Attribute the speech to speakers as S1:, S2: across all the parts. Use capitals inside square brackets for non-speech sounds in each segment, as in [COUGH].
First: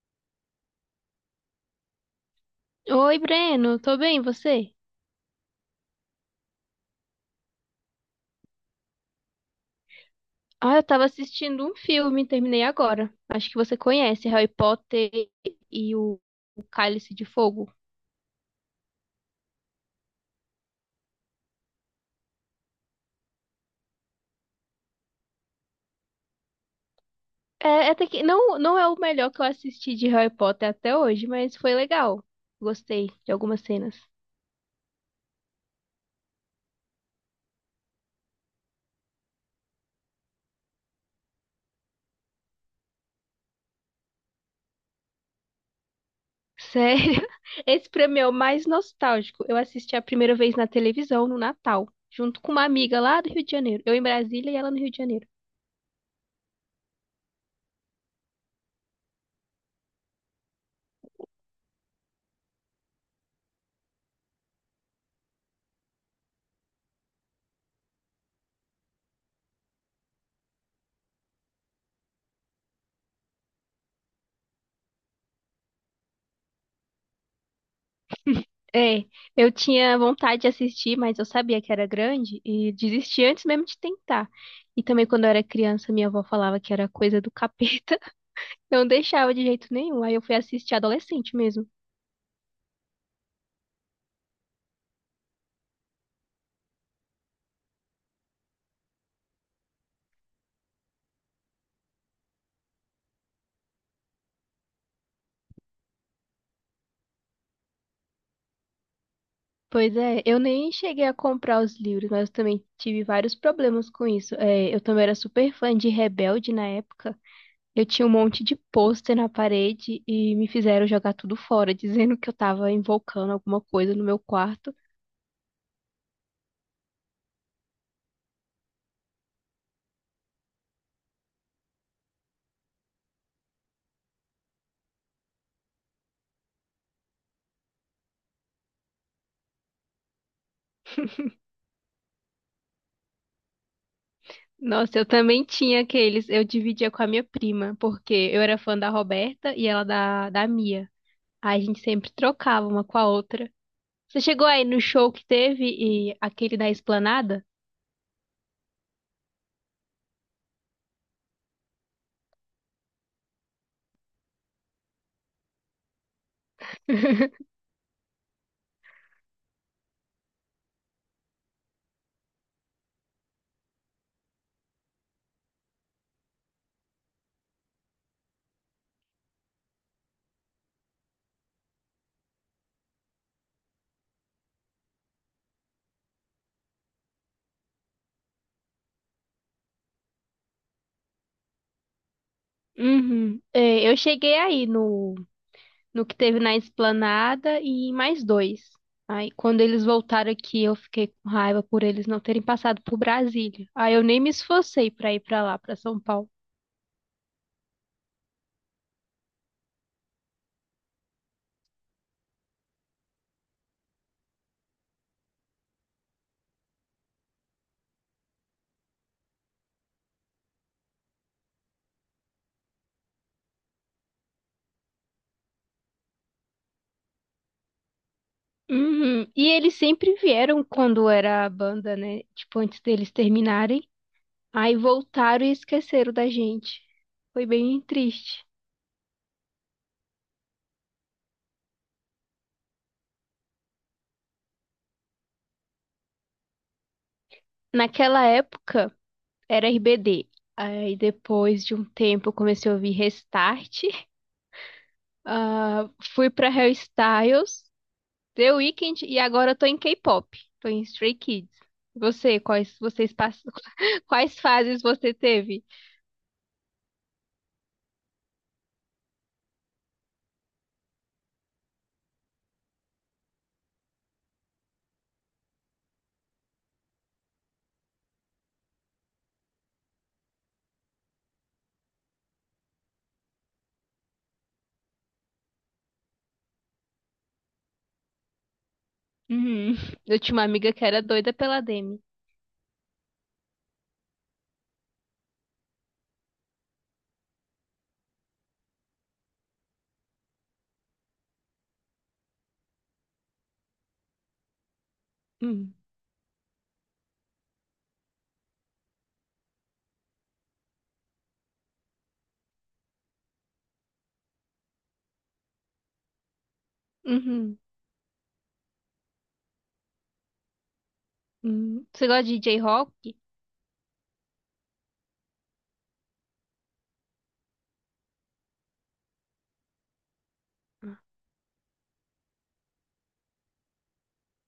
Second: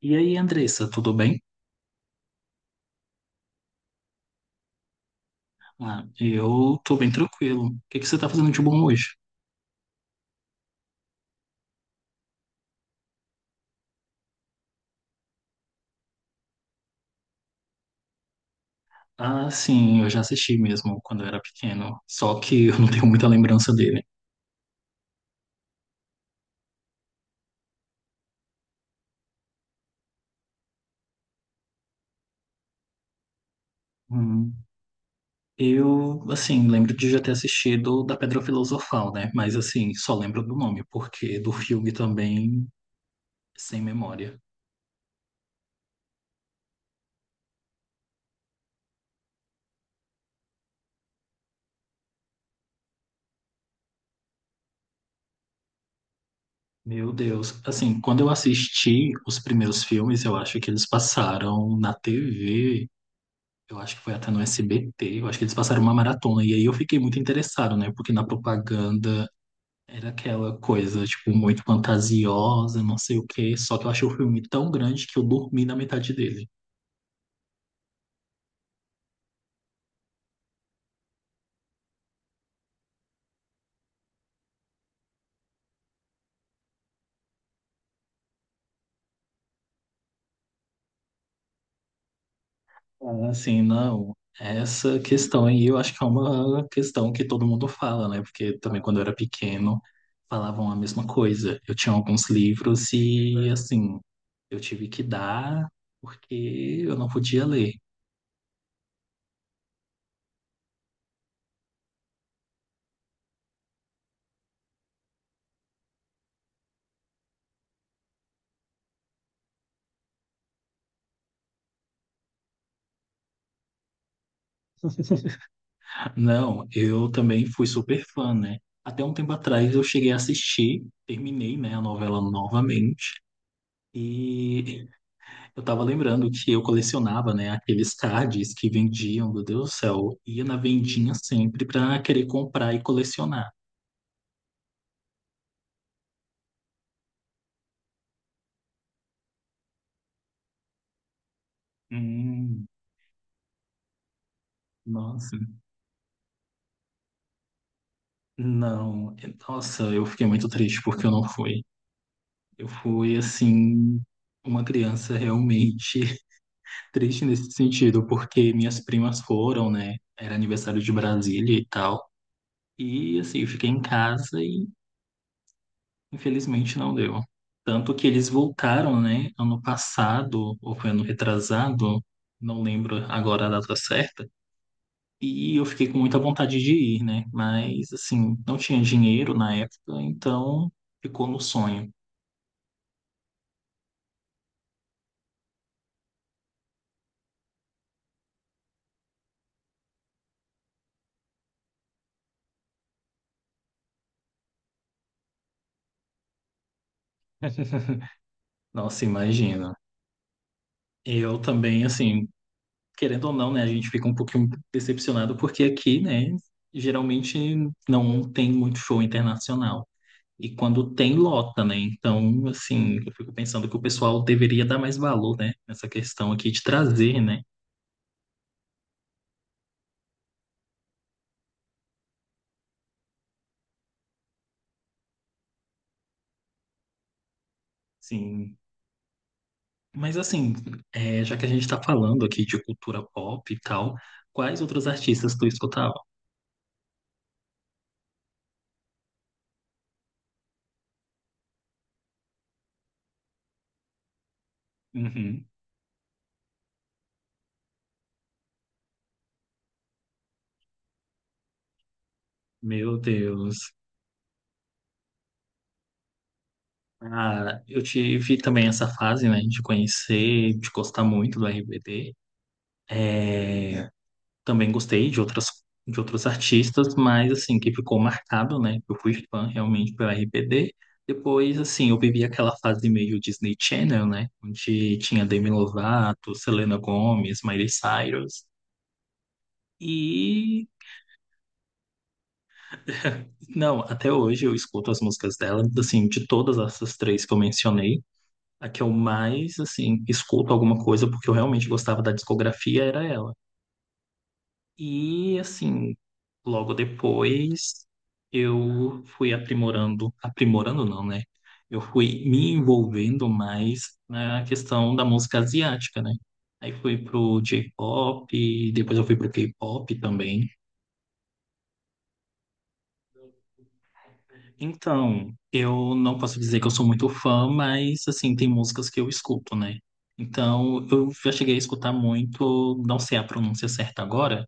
S1: E aí, Andressa, tudo bem?
S2: Oi, Breno, tô bem, e você?
S1: Ah, eu tô bem tranquilo. O que que você tá fazendo de bom hoje?
S2: Ah, eu tava assistindo um filme, terminei agora. Acho que você conhece Harry Potter e o Cálice de Fogo.
S1: Ah, sim, eu já assisti mesmo quando eu era pequeno, só que eu não tenho muita lembrança dele.
S2: É, até que não, não é o melhor que eu assisti de Harry Potter até hoje, mas foi legal. Gostei de algumas cenas.
S1: Hum, eu, assim, lembro de já ter assistido da Pedra Filosofal, né? Mas, assim, só lembro do nome, porque do filme também, sem memória.
S2: Sério? [LAUGHS] Esse pra mim é o mais nostálgico. Eu assisti a primeira vez na televisão, no Natal, junto com uma amiga lá do Rio de Janeiro. Eu em Brasília e ela no Rio de Janeiro.
S1: Meu Deus, assim, quando eu assisti os primeiros filmes, eu acho que eles passaram na TV. Eu acho que foi até no SBT, eu acho que eles passaram uma maratona. E aí eu fiquei muito interessado, né? Porque na propaganda era aquela coisa, tipo, muito fantasiosa, não sei o quê. Só que eu achei o filme tão grande que eu dormi na metade dele.
S2: É, eu tinha vontade de assistir, mas eu sabia que era grande e desisti antes mesmo de tentar. E também quando eu era criança, minha avó falava que era coisa do capeta. [LAUGHS] Não deixava de jeito nenhum. Aí eu fui assistir adolescente mesmo.
S1: Ah, assim, não. Essa questão aí eu acho que é uma questão que todo mundo fala, né? Porque também quando eu era pequeno falavam a mesma coisa. Eu tinha alguns livros e, assim, eu tive que dar porque eu não podia ler.
S2: Pois é, eu nem cheguei a comprar os livros, mas eu também tive vários problemas com isso. É, eu também era super fã de Rebelde na época. Eu tinha um monte de pôster na parede e me fizeram jogar tudo fora, [LAUGHS] dizendo que eu tava invocando alguma coisa no meu quarto.
S1: Não, eu também fui super fã, né? Até um tempo atrás eu cheguei a assistir, terminei, né, a novela novamente. E eu tava lembrando que eu colecionava, né, aqueles cards que vendiam, meu Deus do céu. Ia na vendinha sempre pra querer comprar e colecionar.
S2: Nossa, eu também tinha aqueles. Eu dividia com a minha prima, porque eu era fã da Roberta e ela da Mia. Aí a gente sempre
S1: Hum,
S2: trocava uma com a outra. Você chegou aí no show que
S1: nossa.
S2: teve e aquele da Esplanada?
S1: Não, nossa, eu fiquei muito triste porque eu não fui. Eu fui, assim, uma criança realmente triste nesse
S2: [LAUGHS]
S1: sentido, porque minhas primas foram, né? Era aniversário de Brasília e tal. E assim, eu fiquei em casa e infelizmente não deu. Tanto que eles voltaram, né? Ano passado, ou foi ano retrasado, não lembro agora a data certa. E eu fiquei com muita vontade de ir, né? Mas assim, não tinha dinheiro na época, então ficou no sonho.
S2: Uhum. É, eu cheguei aí no que teve na Esplanada e em mais dois. Aí quando eles voltaram aqui, eu fiquei com raiva por eles não terem passado por Brasília. Aí eu nem me esforcei pra ir pra lá, pra São Paulo.
S1: [LAUGHS] Nossa, imagina. Eu também, assim, querendo ou não, né, a gente fica um pouquinho decepcionado porque aqui, né, geralmente não tem muito show internacional. E quando tem, lota, né? Então, assim, eu fico pensando que o pessoal deveria dar mais valor, né, nessa questão aqui de trazer, né?
S2: Uhum. E eles sempre vieram quando era a banda, né? Tipo, antes deles terminarem. Aí voltaram e esqueceram da gente. Foi bem triste.
S1: Sim. Mas assim, é, já que a gente está falando aqui de cultura pop e tal, quais outros artistas tu escutava?
S2: Naquela época era RBD. Aí depois de um tempo eu comecei a ouvir Restart. [LAUGHS]
S1: Uhum.
S2: Ah, fui pra Hairstyles, The Weeknd, e agora eu tô em K-pop. Tô em Stray Kids. Você,
S1: Meu Deus.
S2: [LAUGHS] quais fases você teve?
S1: Ah, eu tive também essa fase, né, de conhecer, de gostar muito do RBD. É, também gostei de outras de outros artistas, mas assim, que ficou marcado, né? Eu fui fã realmente pela RBD. Depois, assim, eu vivi aquela fase meio Disney Channel, né? Onde tinha Demi Lovato, Selena Gomez, Miley Cyrus.
S2: Uhum. Eu tinha uma
S1: E
S2: amiga que era doida pela Demi.
S1: não, até hoje eu escuto as músicas dela, assim, de todas essas três que eu mencionei, a que eu mais, assim, escuto alguma coisa porque eu realmente gostava da discografia era ela. E
S2: Hum.
S1: assim, logo depois, eu fui aprimorando, aprimorando não, né? Eu fui me envolvendo mais na questão da música asiática, né? Aí fui pro
S2: Uhum.
S1: J-pop, depois eu fui pro K-pop também.
S2: Uhum. Você gosta de J-Rock?
S1: Então, eu não posso dizer que eu sou muito fã, mas assim, tem músicas que eu escuto, né? Então, eu já cheguei a escutar muito, não sei a pronúncia certa agora,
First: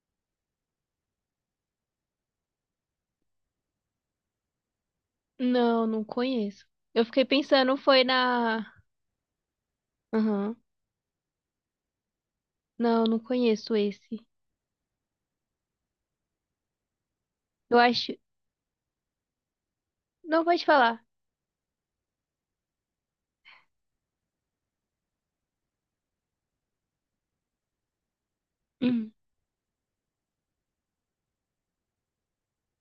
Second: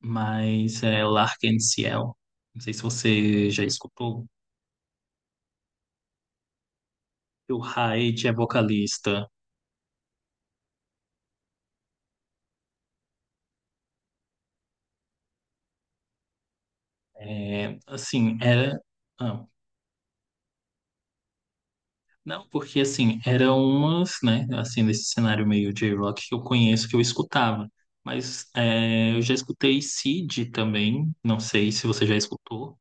S1: mas é Lark and Ciel. Não sei se você já escutou.
S2: Não, não conheço. Eu fiquei
S1: O
S2: pensando, foi
S1: Hyde é
S2: na.
S1: vocalista.
S2: Aham. Não, não conheço esse.
S1: É,
S2: Eu acho.
S1: assim, era. Ah,
S2: Não, pode falar.
S1: não, porque assim, eram umas, né? Assim, nesse cenário meio J-Rock que eu conheço, que eu escutava. Mas é,
S2: Uhum.
S1: eu já escutei Seed também. Não sei se você já escutou.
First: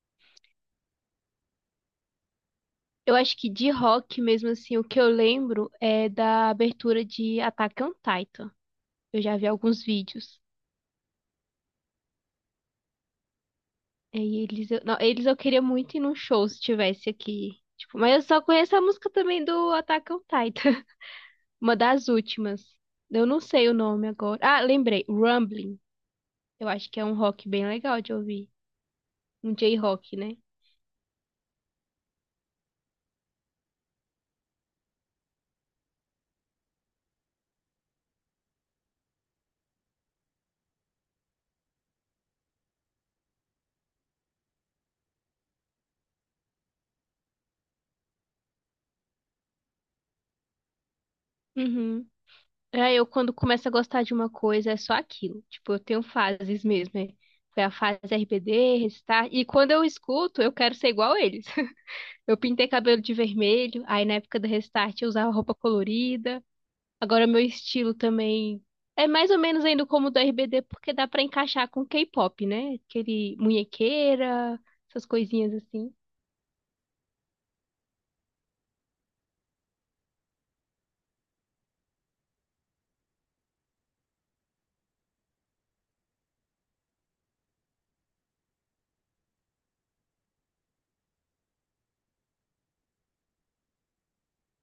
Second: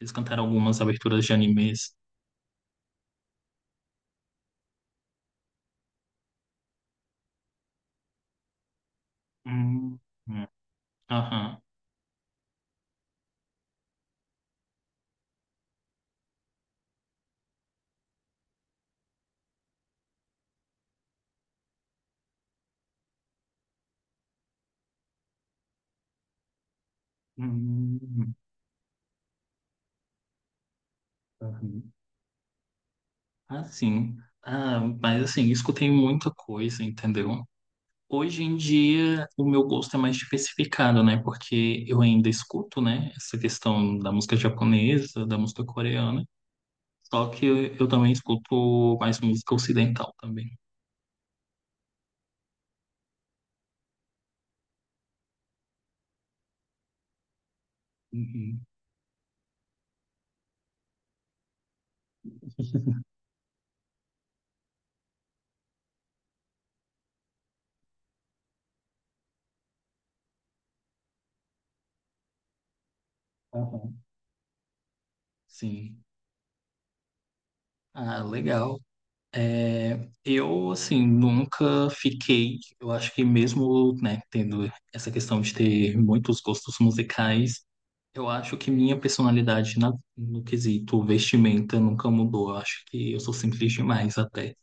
S1: Eles cantaram algumas aberturas de animes.
S2: Eu acho que de rock mesmo assim, o que eu lembro é da abertura de Attack on Titan. Eu já vi alguns
S1: Hum,
S2: vídeos.
S1: hum, aham.
S2: E eles Não, eles eu queria muito ir num show se tivesse aqui. Tipo, mas eu só conheço a música também do Attack on Titan. [LAUGHS] Uma das últimas. Eu não sei o nome agora. Ah, lembrei. Rumbling. Eu acho que é um rock bem legal de
S1: Hum,
S2: ouvir. Um J-rock, né?
S1: aham. Assim. Ah, mas assim, escutei muita coisa, entendeu? Hoje em dia, o meu gosto é mais diversificado, né? Porque eu ainda escuto, né? Essa questão da música japonesa, da música coreana. Só que eu também escuto mais música ocidental também.
S2: Uhum. É, eu quando começo a gostar de uma coisa é só aquilo. Tipo, eu tenho fases mesmo, né? Foi a fase
S1: Uhum.
S2: RBD, Restart. E quando eu escuto, eu quero ser igual a eles. [LAUGHS] Eu pintei cabelo de vermelho, aí na época do Restart eu usava roupa colorida. Agora meu estilo também é mais ou menos ainda como o do RBD, porque dá pra encaixar com K-pop, né? Aquele
S1: Aham.
S2: munhequeira, essas coisinhas assim.
S1: Sim. Ah, legal. É, eu, assim, nunca fiquei. Eu acho que mesmo, né, tendo essa questão de ter muitos gostos musicais, eu acho que minha personalidade no quesito vestimenta nunca mudou. Eu acho que eu sou simples demais até.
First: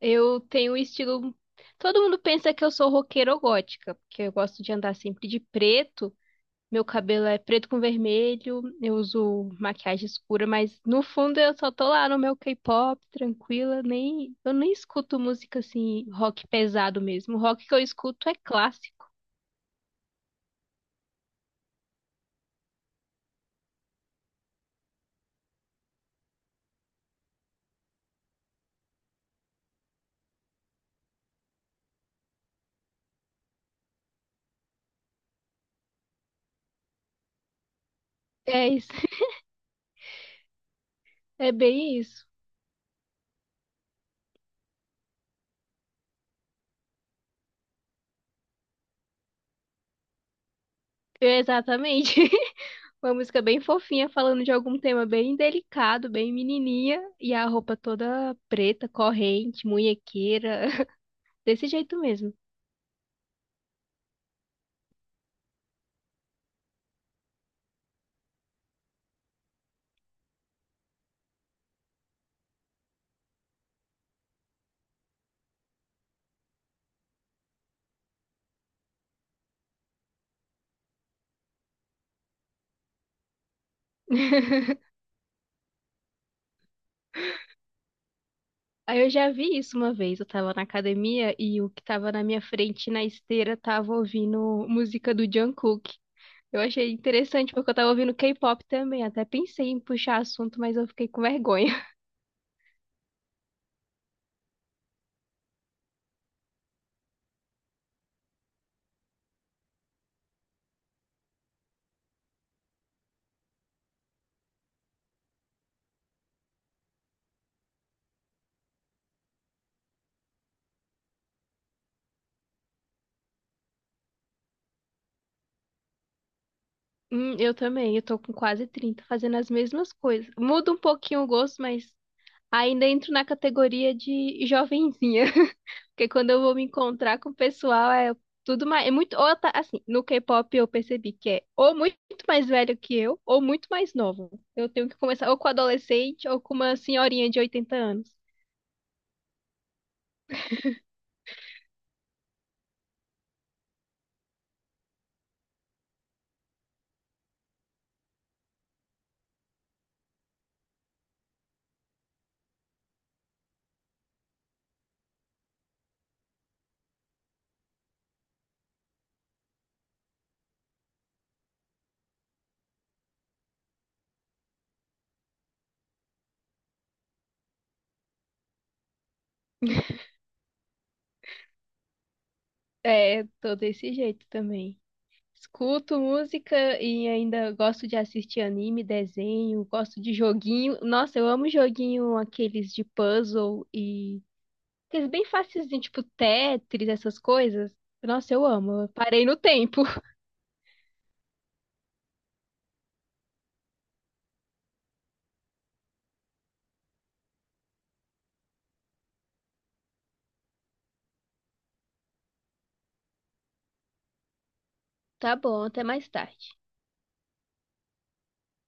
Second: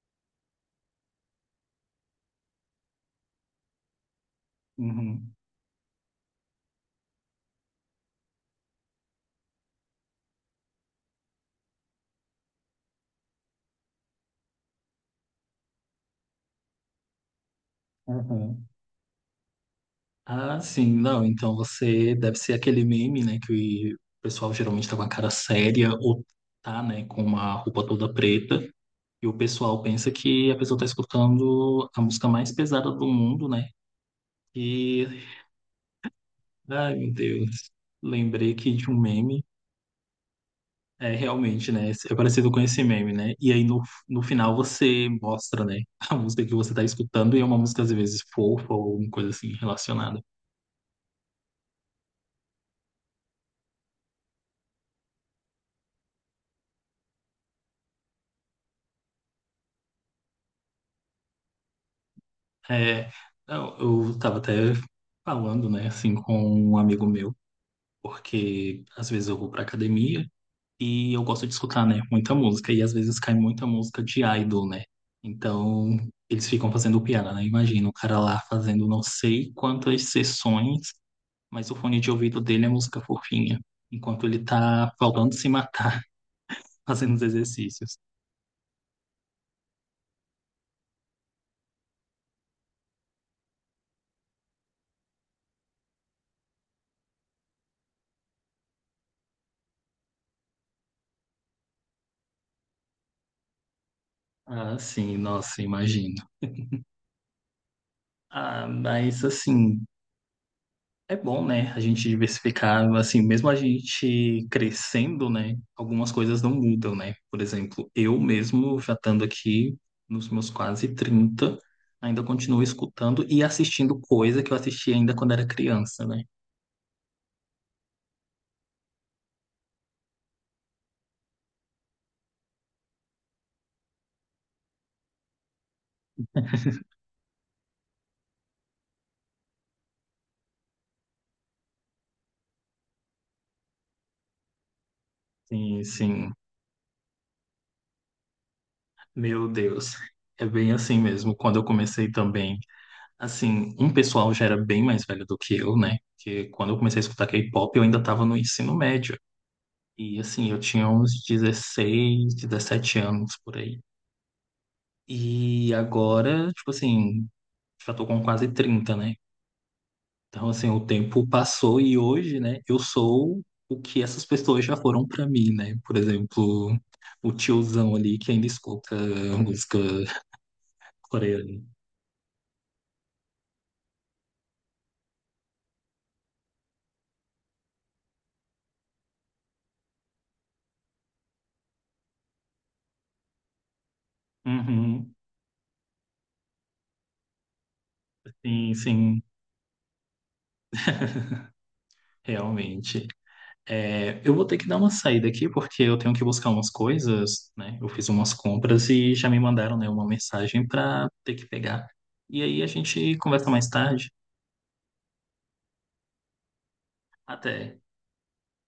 S2: Eu tenho um estilo. Todo mundo pensa que eu sou roqueira ou gótica, porque eu gosto de andar sempre
S1: Uhum.
S2: de preto. Meu cabelo é preto com vermelho, eu uso maquiagem escura, mas no fundo eu só tô lá no meu K-pop, tranquila, nem eu nem escuto música assim, rock pesado mesmo. O rock que eu escuto é
S1: Uhum.
S2: clássico.
S1: Ah, sim, não. Então você deve ser aquele meme, né? Que o pessoal geralmente tá com a cara séria ou tá, né, com uma roupa toda preta. E o pessoal pensa que a pessoa tá escutando a música mais pesada do mundo, né? E, ai, meu Deus, lembrei
S2: É
S1: aqui de
S2: isso.
S1: um
S2: [LAUGHS]
S1: meme. É,
S2: É
S1: realmente, né?
S2: bem
S1: É
S2: isso.
S1: parecido com esse meme, né? E aí no final você mostra, né? [LAUGHS] A música que você tá escutando e é uma música às vezes fofa ou alguma coisa assim relacionada.
S2: É, exatamente. [LAUGHS] Uma música bem fofinha, falando de algum tema bem delicado, bem menininha, e a roupa toda preta, corrente, munhequeira, [LAUGHS] desse jeito mesmo.
S1: É, eu tava até falando, né, assim, com um amigo meu, porque às vezes eu vou pra academia e eu gosto de escutar, né, muita música. E às vezes cai muita música de idol, né? Então eles ficam fazendo piada, né? Imagina o cara lá fazendo não sei quantas sessões mas o fone de ouvido dele é música fofinha, enquanto ele tá
S2: [LAUGHS]
S1: faltando se matar [LAUGHS] fazendo os exercícios.
S2: Aí eu já vi isso uma vez, eu tava na academia e o que tava na minha frente na esteira tava ouvindo música do Jungkook. Eu achei interessante porque eu tava ouvindo K-pop também, até pensei em puxar assunto, mas eu fiquei com vergonha. [LAUGHS]
S1: Ah, sim, nossa, imagino. Ah, mas assim, é bom, né? A gente diversificar, assim, mesmo a gente crescendo, né? Algumas coisas não mudam, né? Por exemplo, eu mesmo já estando aqui nos meus quase 30, ainda continuo escutando e assistindo coisa que eu assisti ainda quando era criança, né?
S2: Eu também, eu tô com quase 30, fazendo as mesmas coisas. Muda um pouquinho o gosto, mas ainda entro na categoria de jovenzinha, [LAUGHS] porque quando eu vou me encontrar com o pessoal é tudo mais, é muito, ou tá, assim, no K-pop eu percebi que é ou muito mais velho que eu, ou muito mais novo. Eu tenho que começar ou com
S1: Sim,
S2: adolescente
S1: sim.
S2: ou com uma senhorinha de 80 anos.
S1: Meu Deus. É bem assim mesmo. Quando eu comecei também. Assim, um pessoal já era bem mais velho do que eu, né? Porque quando eu comecei a escutar K-pop, eu ainda estava no ensino médio. E assim, eu tinha uns 16 17 anos por aí. E agora, tipo assim, já tô com quase 30, né? Então, assim, o tempo passou e hoje, né, eu sou o que essas pessoas já foram pra mim, né? Por exemplo, o tiozão ali que ainda escuta música coreana.
S2: É, tô desse jeito também. Escuto música e ainda gosto de assistir anime, desenho, gosto de joguinho. Nossa, eu amo joguinho aqueles de puzzle. Aqueles
S1: Uhum,
S2: bem facilzinho, tipo Tetris, essas coisas. Nossa, eu
S1: sim,
S2: amo. Eu
S1: sim,
S2: parei no tempo. [LAUGHS]
S1: realmente. É, eu vou ter que dar uma saída aqui porque eu tenho que buscar umas coisas, né? Eu fiz umas compras e já me mandaram, né, uma mensagem para ter que pegar. E aí a gente conversa mais tarde.
S2: Tá bom, até mais tarde.
S1: Até.